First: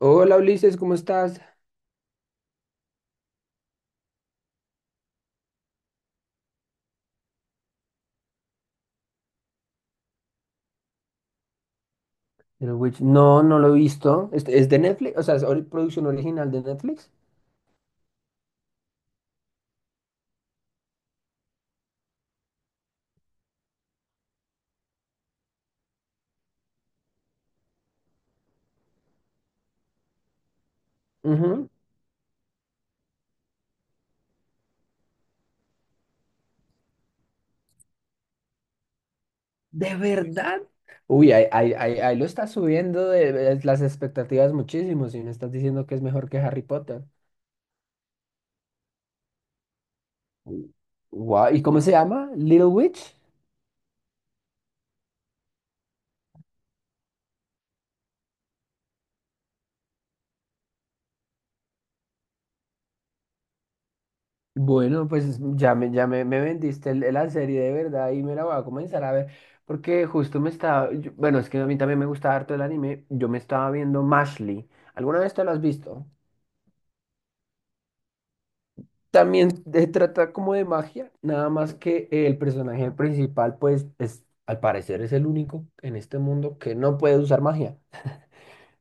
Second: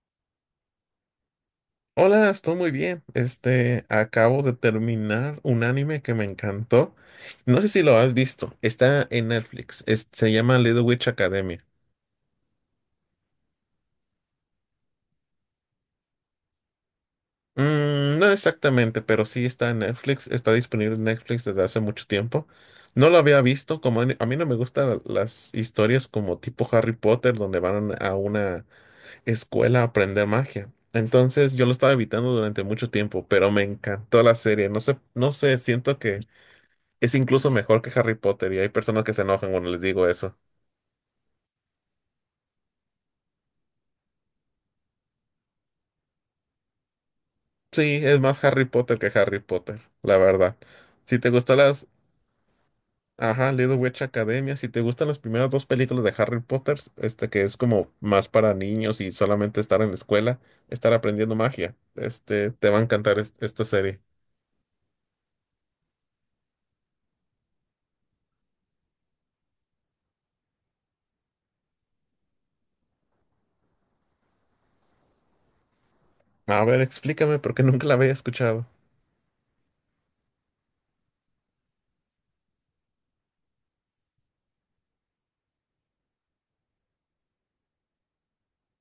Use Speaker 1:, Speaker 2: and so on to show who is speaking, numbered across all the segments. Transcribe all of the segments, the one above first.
Speaker 1: Hola Ulises, ¿cómo estás?
Speaker 2: Hola, estoy muy bien. Acabo de terminar un anime que me encantó. No sé si lo has visto. Está en Netflix. Se llama Little Witch Academia.
Speaker 1: El Witch- No, no lo he visto. ¿Es de Netflix? O sea, ¿es ori- producción original de Netflix?
Speaker 2: No exactamente, pero sí está en Netflix. Está disponible en Netflix desde hace mucho tiempo. No lo había visto. Como a mí no me gustan las historias como tipo Harry Potter, donde van a una escuela a aprender magia. Entonces yo
Speaker 1: Ujú.
Speaker 2: lo estaba evitando durante mucho tiempo, pero me encantó la serie. No sé, siento que es incluso mejor que Harry Potter, y hay personas que se enojan cuando les
Speaker 1: ¿De
Speaker 2: digo eso.
Speaker 1: verdad? Uy, ahí lo estás subiendo de las expectativas muchísimo si me estás diciendo que es mejor que Harry Potter.
Speaker 2: Sí, es más Harry Potter que Harry Potter, la verdad. Si te
Speaker 1: Guau,
Speaker 2: gustan
Speaker 1: ¿y cómo
Speaker 2: las,
Speaker 1: se llama? ¿Little Witch?
Speaker 2: ajá, Little Witch Academia, si te gustan las primeras dos películas de Harry Potter, que es como más para niños y solamente estar en la escuela, estar aprendiendo magia, te va a encantar esta serie.
Speaker 1: Bueno, pues me vendiste el- la serie de verdad y me la voy a comenzar a ver. Porque justo me estaba. Yo- bueno, es que a mí también me gusta harto el anime. Yo me estaba viendo Mashley. ¿Alguna vez te lo has visto?
Speaker 2: A ver, explícame porque nunca la había escuchado.
Speaker 1: También de- trata como de magia, nada más que el personaje principal, pues, es, al parecer es el único en este mundo que no puede usar magia.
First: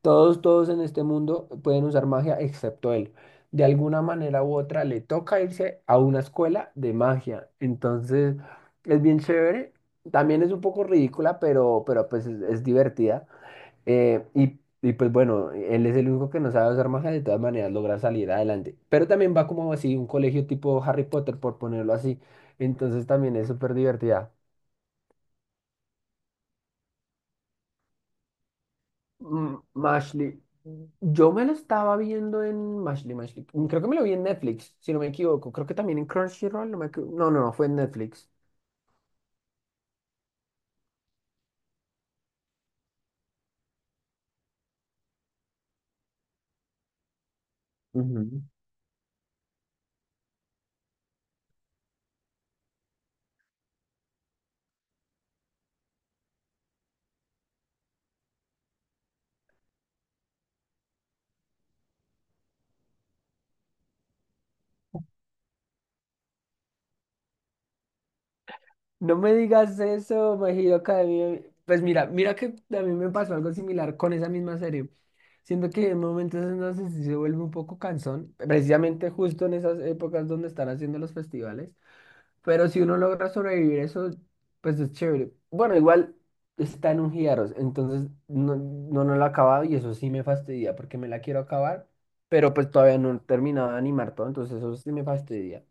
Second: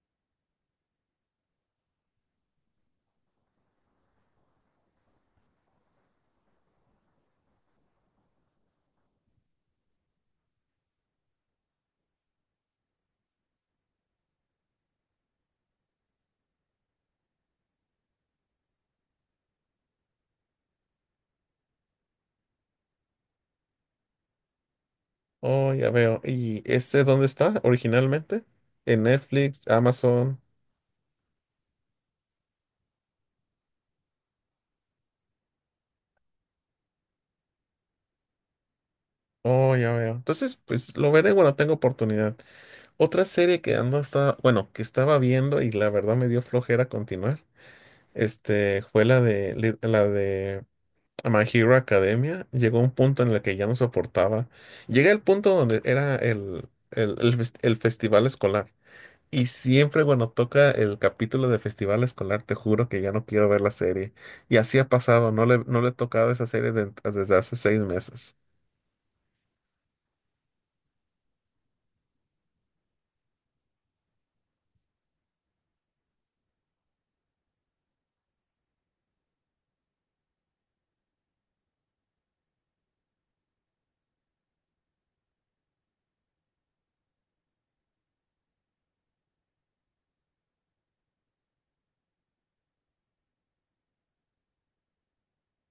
Speaker 1: Todos en este mundo pueden usar magia excepto él. De alguna manera u otra le toca irse a una escuela de magia. Entonces, es bien chévere. También es un poco ridícula, pero pues es divertida. Y pues bueno, él es el único que no sabe usar magia, de todas maneras logra salir adelante. Pero también va como así, un colegio tipo Harry Potter, por ponerlo así. Entonces también es súper divertida.
Speaker 2: Oh, ya veo. ¿Y este dónde está originalmente? ¿En
Speaker 1: Mm,
Speaker 2: Netflix,
Speaker 1: Mashley,
Speaker 2: Amazon?
Speaker 1: yo me lo estaba viendo en Mashley, Mashley. Creo que me lo vi en Netflix, si no me equivoco. Creo que también en Crunchyroll, no me equivo- No, no, fue en Netflix.
Speaker 2: Oh, ya veo. Entonces, pues lo veré cuando tenga oportunidad. Otra serie que estaba viendo y la verdad me dio flojera continuar, fue la la de My Hero Academia. Llegó un punto en el que ya no soportaba. Llegué al punto donde era el festival escolar. Y siempre cuando toca el capítulo de festival escolar, te juro que ya no quiero ver la serie. Y así ha pasado, no le he tocado esa serie desde hace 6 meses.
Speaker 1: No me digas eso, My Hero Academia. Pues mira, mira que a mí me pasó algo similar con esa misma serie. Siento que en momentos en los que sí se vuelve un poco cansón, precisamente justo en esas épocas donde están haciendo los festivales. Pero si uno logra sobrevivir eso, pues es chévere. Bueno, igual está en un Giaros, entonces no lo he acabado y eso sí me fastidia porque me la quiero acabar, pero pues todavía no he terminado de animar todo, entonces eso sí me fastidia.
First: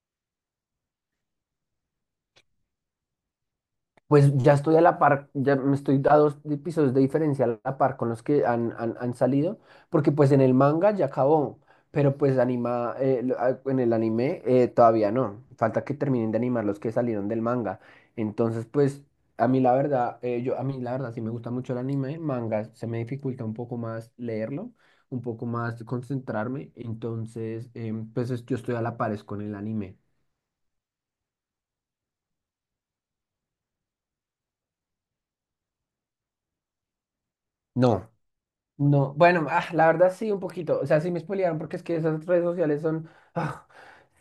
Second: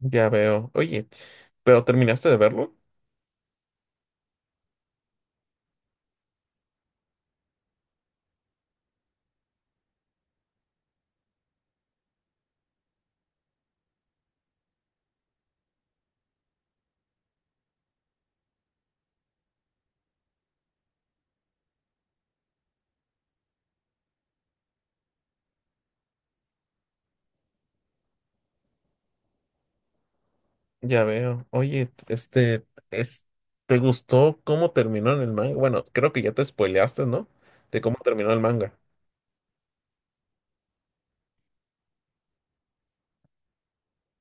Speaker 2: Ya veo. Oye, ¿pero terminaste de verlo?
Speaker 1: Pues ya estoy a la par, ya me estoy a dos di- pisos de diferencia a la par con los que han salido, porque pues en el manga ya acabó, pero pues anima, lo- ah, en el anime todavía no, falta que terminen de animar los que salieron del manga. Entonces pues a mí la verdad, yo a mí la verdad sí me gusta mucho el anime, manga se me dificulta un poco más leerlo, un poco más concentrarme, entonces pues es- yo estoy a la par es con el anime.
Speaker 2: Ya veo. Es, ¿Te gustó cómo terminó en el manga? Bueno, creo que ya te spoileaste, ¿no? De cómo
Speaker 1: No.
Speaker 2: terminó el manga.
Speaker 1: No, bueno, la verdad sí, un poquito. O sea, sí me spoilearon porque es que esas redes sociales son. ah,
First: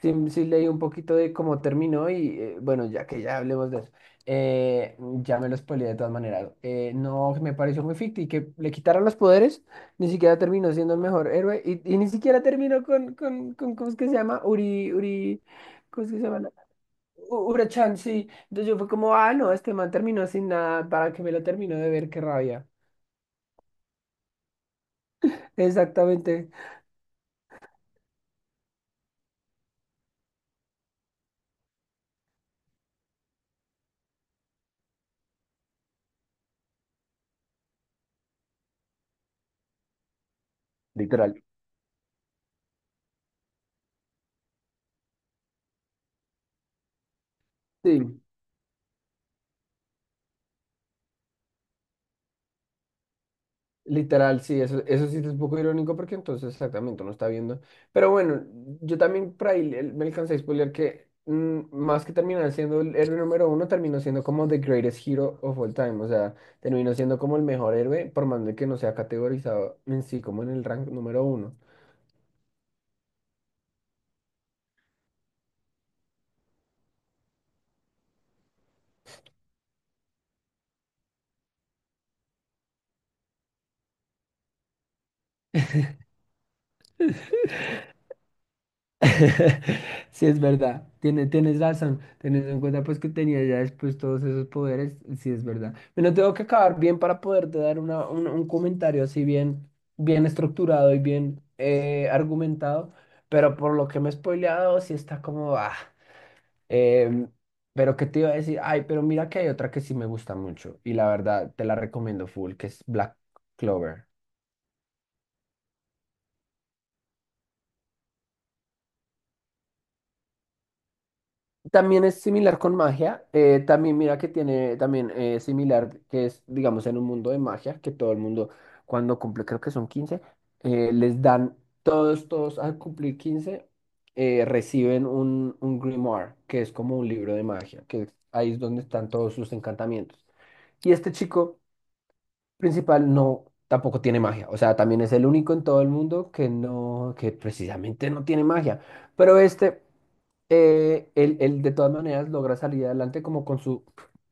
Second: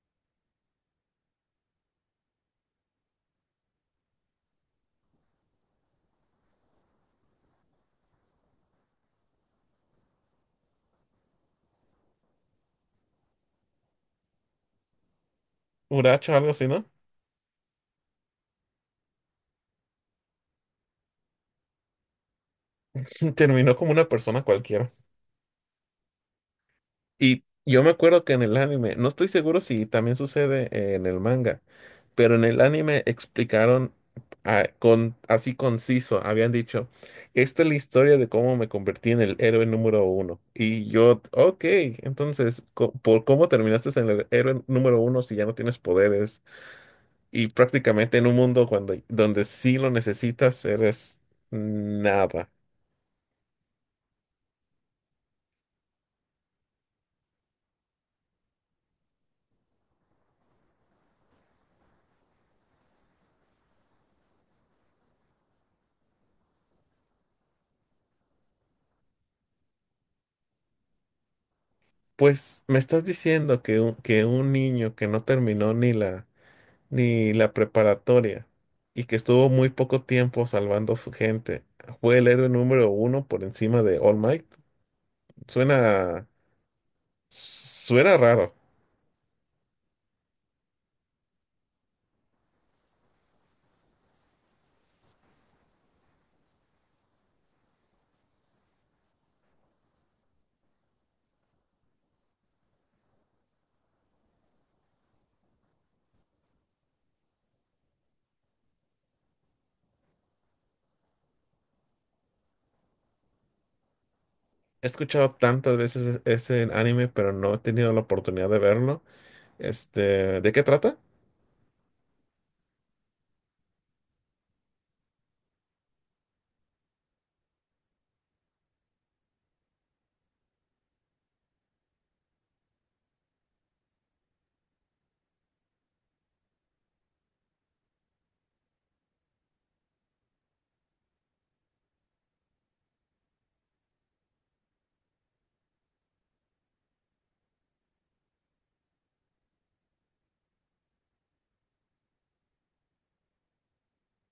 Speaker 1: sí, sí leí un poquito de cómo terminó y bueno, ya que ya hablemos de eso. eh, ya me lo spoileé de todas maneras. No, me pareció muy ficti que le quitaron los poderes, ni siquiera terminó siendo el mejor héroe y ni siquiera terminó con, ¿cómo es que se llama? Uri, Uri, ¿cómo es que se
Speaker 2: Uracho,
Speaker 1: llama?
Speaker 2: algo así, ¿no?
Speaker 1: U- Urachan, sí. Entonces yo fue como, ah, no, este man terminó sin nada, ¿para que me lo termino de ver? Qué rabia.
Speaker 2: Terminó como una persona cualquiera.
Speaker 1: Exactamente.
Speaker 2: Y yo me acuerdo que en el anime, no estoy seguro si también sucede en el manga, pero en el anime explicaron, con, así conciso, habían dicho, esta es la historia de cómo me convertí en el héroe número 1. Y yo,
Speaker 1: Literal.
Speaker 2: ok, entonces, ¿por cómo terminaste en el héroe número 1 si ya no tienes poderes? Y prácticamente
Speaker 1: Sí,
Speaker 2: en un mundo donde sí lo necesitas, eres nada.
Speaker 1: literal, sí, eso sí es un poco irónico porque entonces exactamente uno está viendo. Pero bueno, yo también por ahí le- me alcancé a spoiler que más que terminar siendo el héroe número uno, terminó siendo como the greatest hero of all time. O sea, terminó siendo como el mejor héroe, por más de que no sea categorizado en sí como en el rank número uno.
Speaker 2: Pues me estás diciendo que un niño que no terminó ni la preparatoria, y que estuvo muy poco tiempo salvando gente, fue el héroe número 1 por encima de All Might. Suena, Suena raro.
Speaker 1: Sí, es verdad, tienes razón, teniendo en cuenta pues que tenía ya después todos esos poderes, sí es verdad. Bueno, tengo que acabar bien para poderte dar un comentario así bien, bien estructurado y bien argumentado, pero por lo que me he spoileado sí está como, em, pero que te iba a decir, ay, pero mira que hay otra que sí me gusta mucho y la verdad te la recomiendo full, que es Black Clover.
Speaker 2: He escuchado tantas veces ese anime, pero no he tenido la oportunidad de verlo. Este, ¿de qué trata?
Speaker 1: También es similar con magia. También mira que tiene, también similar, que es, digamos, en un mundo de magia, que todo el mundo cuando cumple, creo que son 15 les dan, todos, todos al cumplir 15 reciben un grimoire, que es como un libro de magia, que ahí es donde están todos sus encantamientos. Y este chico principal no, tampoco tiene magia. O sea, también es el único en todo el mundo que no, que precisamente no tiene magia. Pero este, él de todas maneras logra salir adelante como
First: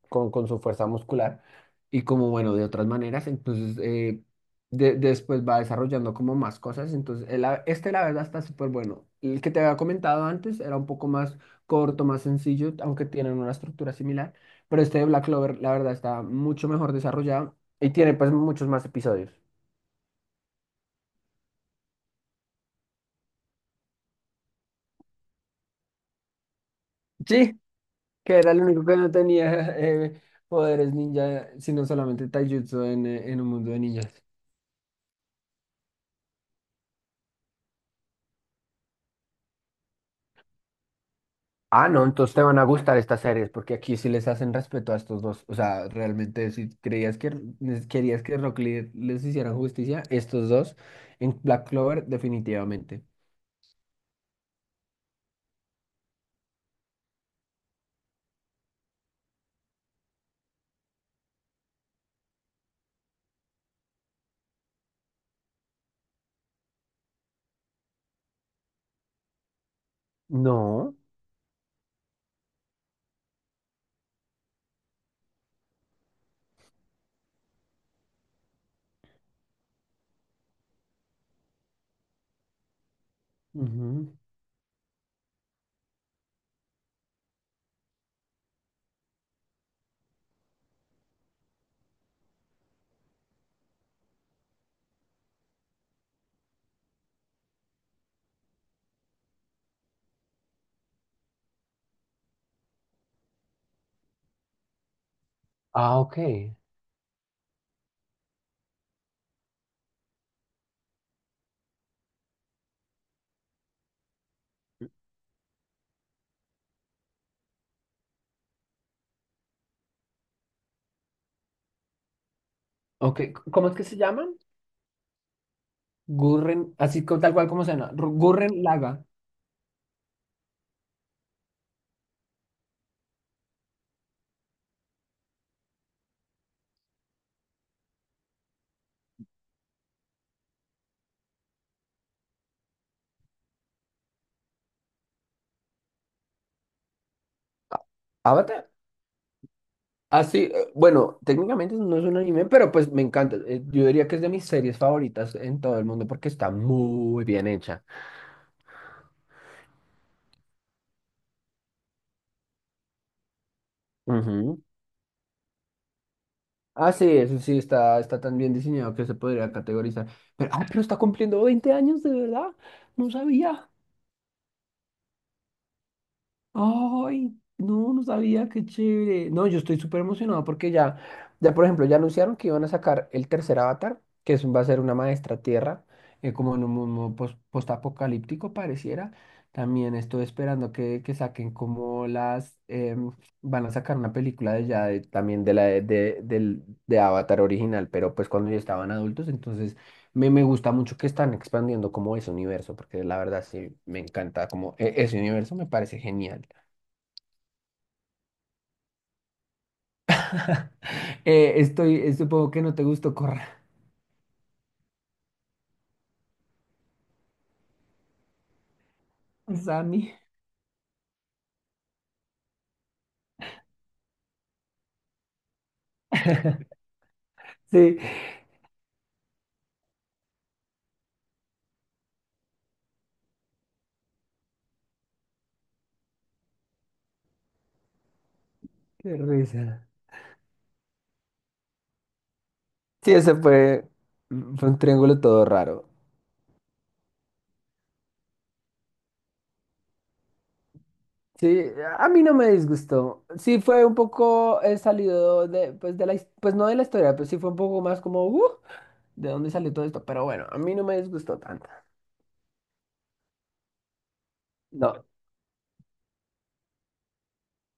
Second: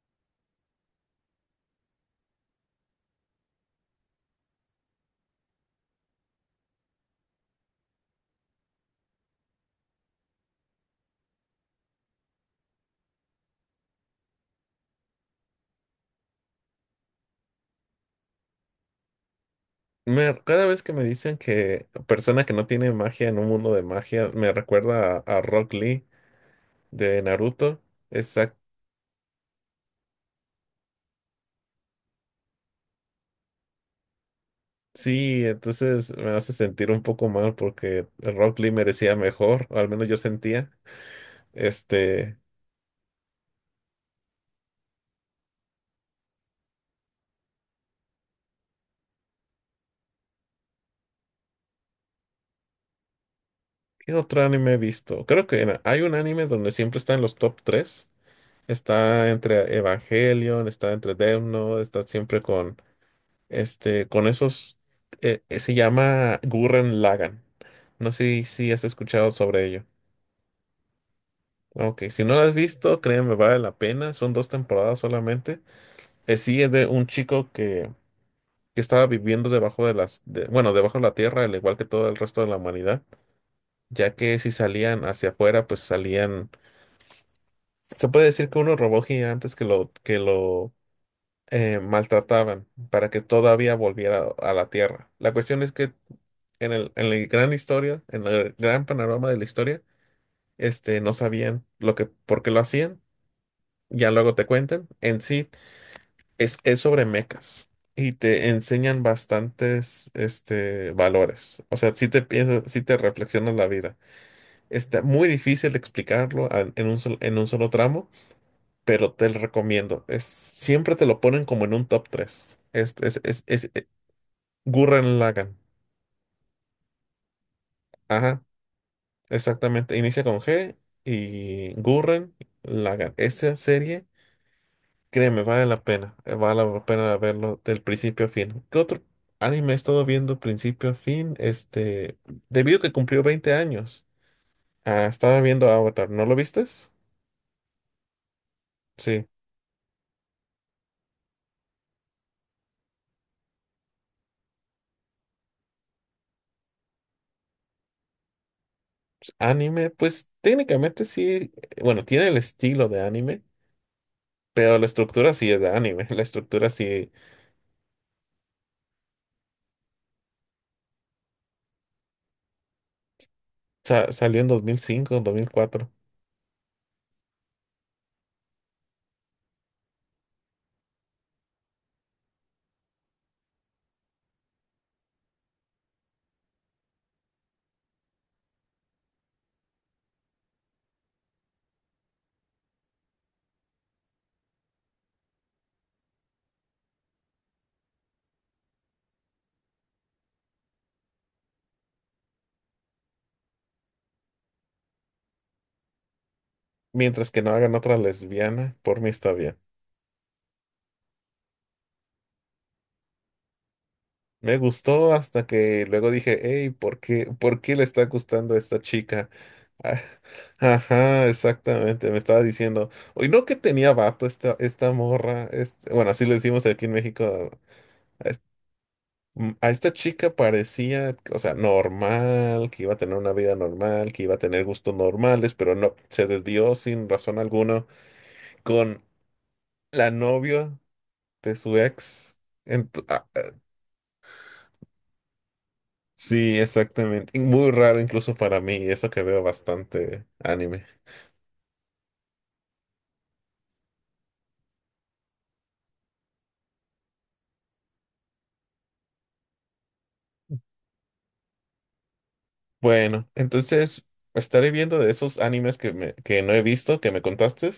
Speaker 1: con su fuerza muscular y como, bueno, de otras maneras. Entonces, de- después va desarrollando como más cosas. Entonces, el a- este la verdad está súper bueno. El que te había comentado antes era un poco más corto, más sencillo, aunque tienen una estructura similar. Pero este de Black Clover, la verdad, está mucho mejor desarrollado. Y tiene pues muchos más episodios.
Speaker 2: Me- cada vez que me dicen que persona que no tiene magia en un mundo de magia, me recuerda a Rock Lee de
Speaker 1: Sí,
Speaker 2: Naruto.
Speaker 1: que era
Speaker 2: Exacto.
Speaker 1: el único que no tenía poderes ninja, sino solamente taijutsu en un mundo de ninjas.
Speaker 2: Sí, entonces me hace sentir un poco mal porque Rock Lee merecía mejor, o al menos yo sentía.
Speaker 1: Ah, no, entonces
Speaker 2: Este,
Speaker 1: te van a gustar estas series, porque aquí sí les hacen respeto a estos dos. O sea, realmente si creías que nes- querías que Rock Lee les hiciera justicia, estos dos en Black Clover definitivamente.
Speaker 2: ¿qué otro anime he visto? Creo que hay un anime donde siempre está en los top 3. Está entre Evangelion, está entre Death Note, está siempre. Este, con esos, Se llama Gurren Lagann. No sé si has escuchado sobre ello.
Speaker 1: No.
Speaker 2: Ok, si no lo has visto, créeme, vale la pena. Son dos temporadas solamente. Sí, es de un chico que estaba viviendo debajo de bueno, debajo de la tierra, al igual que todo el resto de la humanidad, ya
Speaker 1: Ujú.
Speaker 2: que si salían hacia afuera, pues salían, se puede decir que unos robots gigantes que lo maltrataban para que todavía volviera a la Tierra. La cuestión es que en la gran historia, en el gran panorama de la historia, no sabían lo que, por qué lo hacían. Ya luego te cuentan. En sí,
Speaker 1: Ah, ok.
Speaker 2: es sobre mecas y te enseñan bastantes, este, valores. O sea, si te piensas, si te reflexionas la vida. Está muy difícil de explicarlo en un solo tramo, pero te lo recomiendo. Es, siempre te lo ponen como en un top 3.
Speaker 1: Ok, c- ¿cómo es que se llaman?
Speaker 2: Gurren Lagann.
Speaker 1: Gurren, así co- tal cual como suena. Ru-
Speaker 2: Ajá,
Speaker 1: Gurren Laga.
Speaker 2: exactamente. Inicia con G, y Gurren Lagann. Esa serie, créeme, vale la pena. Vale la pena verlo del principio a fin. ¿Qué otro anime he estado viendo principio a fin? Este, debido a que cumplió 20 años. Ah, estaba viendo Avatar. ¿No lo vistes?
Speaker 1: ¿Avatar?
Speaker 2: Sí.
Speaker 1: Así, bueno, técnicamente no es un anime, pero pues me encanta. Yo diría que es de mis series favoritas en todo el mundo porque está muy bien hecha.
Speaker 2: Anime, pues técnicamente sí. Bueno, tiene el estilo de anime,
Speaker 1: Ujú.
Speaker 2: pero la estructura sí es de anime. La estructura
Speaker 1: Ah, sí,
Speaker 2: sí
Speaker 1: eso sí, está tan bien diseñado que se podría categorizar. Pero está cumpliendo 20 años, de verdad. No sabía.
Speaker 2: salió en 2005, 2004.
Speaker 1: Ay, no, no sabía, qué chévere. No, yo estoy súper emocionado porque ya, ya por ejemplo, ya anunciaron que iban a sacar el tercer avatar, que es, va a ser una maestra tierra, como en un mundo pos- postapocalíptico pareciera. También estoy esperando que saquen como las, van a sacar una película de ya, de- también de la de, del- de Avatar original, pero pues cuando ya estaban adultos, entonces me gusta mucho que están expandiendo como ese universo, porque la verdad sí me encanta como e- ese universo me parece genial.
Speaker 2: Mientras que no hagan otra lesbiana, por mí está bien.
Speaker 1: Supongo que no te gustó Corra,
Speaker 2: Me gustó hasta que luego dije, hey, ¿por qué le está gustando a esta chica? Ah,
Speaker 1: Sammy.
Speaker 2: ajá, exactamente. Me estaba diciendo, oye, no que tenía vato esta morra. Este-" bueno, así le decimos aquí en México.
Speaker 1: Sí,
Speaker 2: Es- a esta chica parecía, o sea, normal, que iba a tener una vida normal, que iba a tener gustos normales, pero no, se desvió sin razón alguna con
Speaker 1: qué risa.
Speaker 2: la novia de su ex. Ent-
Speaker 1: Sí,
Speaker 2: ah,
Speaker 1: ese fue, fue un triángulo todo raro.
Speaker 2: sí, exactamente. Muy raro incluso para mí, y eso que veo bastante anime.
Speaker 1: Sí, a mí no me disgustó. Sí, fue un poco salido de, pues, de la, his- pues no de la historia, pero sí fue un poco más como, ¿de dónde salió todo esto? Pero bueno, a mí no me disgustó tanto.
Speaker 2: Bueno, entonces estaré viendo
Speaker 1: No,
Speaker 2: de esos animes que no he visto, que me contaste,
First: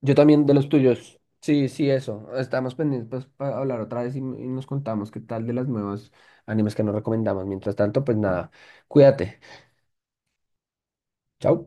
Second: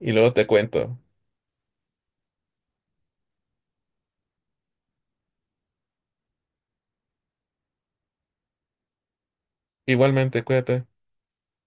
Speaker 2: y
Speaker 1: yo
Speaker 2: luego te
Speaker 1: también de los
Speaker 2: cuento.
Speaker 1: tuyos. Sí, sí, eso. Estamos pendientes pues, para hablar otra vez y nos contamos qué tal de las nuevas animes que nos recomendamos. Mientras tanto, pues nada, cuídate.
Speaker 2: Igualmente, cuídate.
Speaker 1: Chao.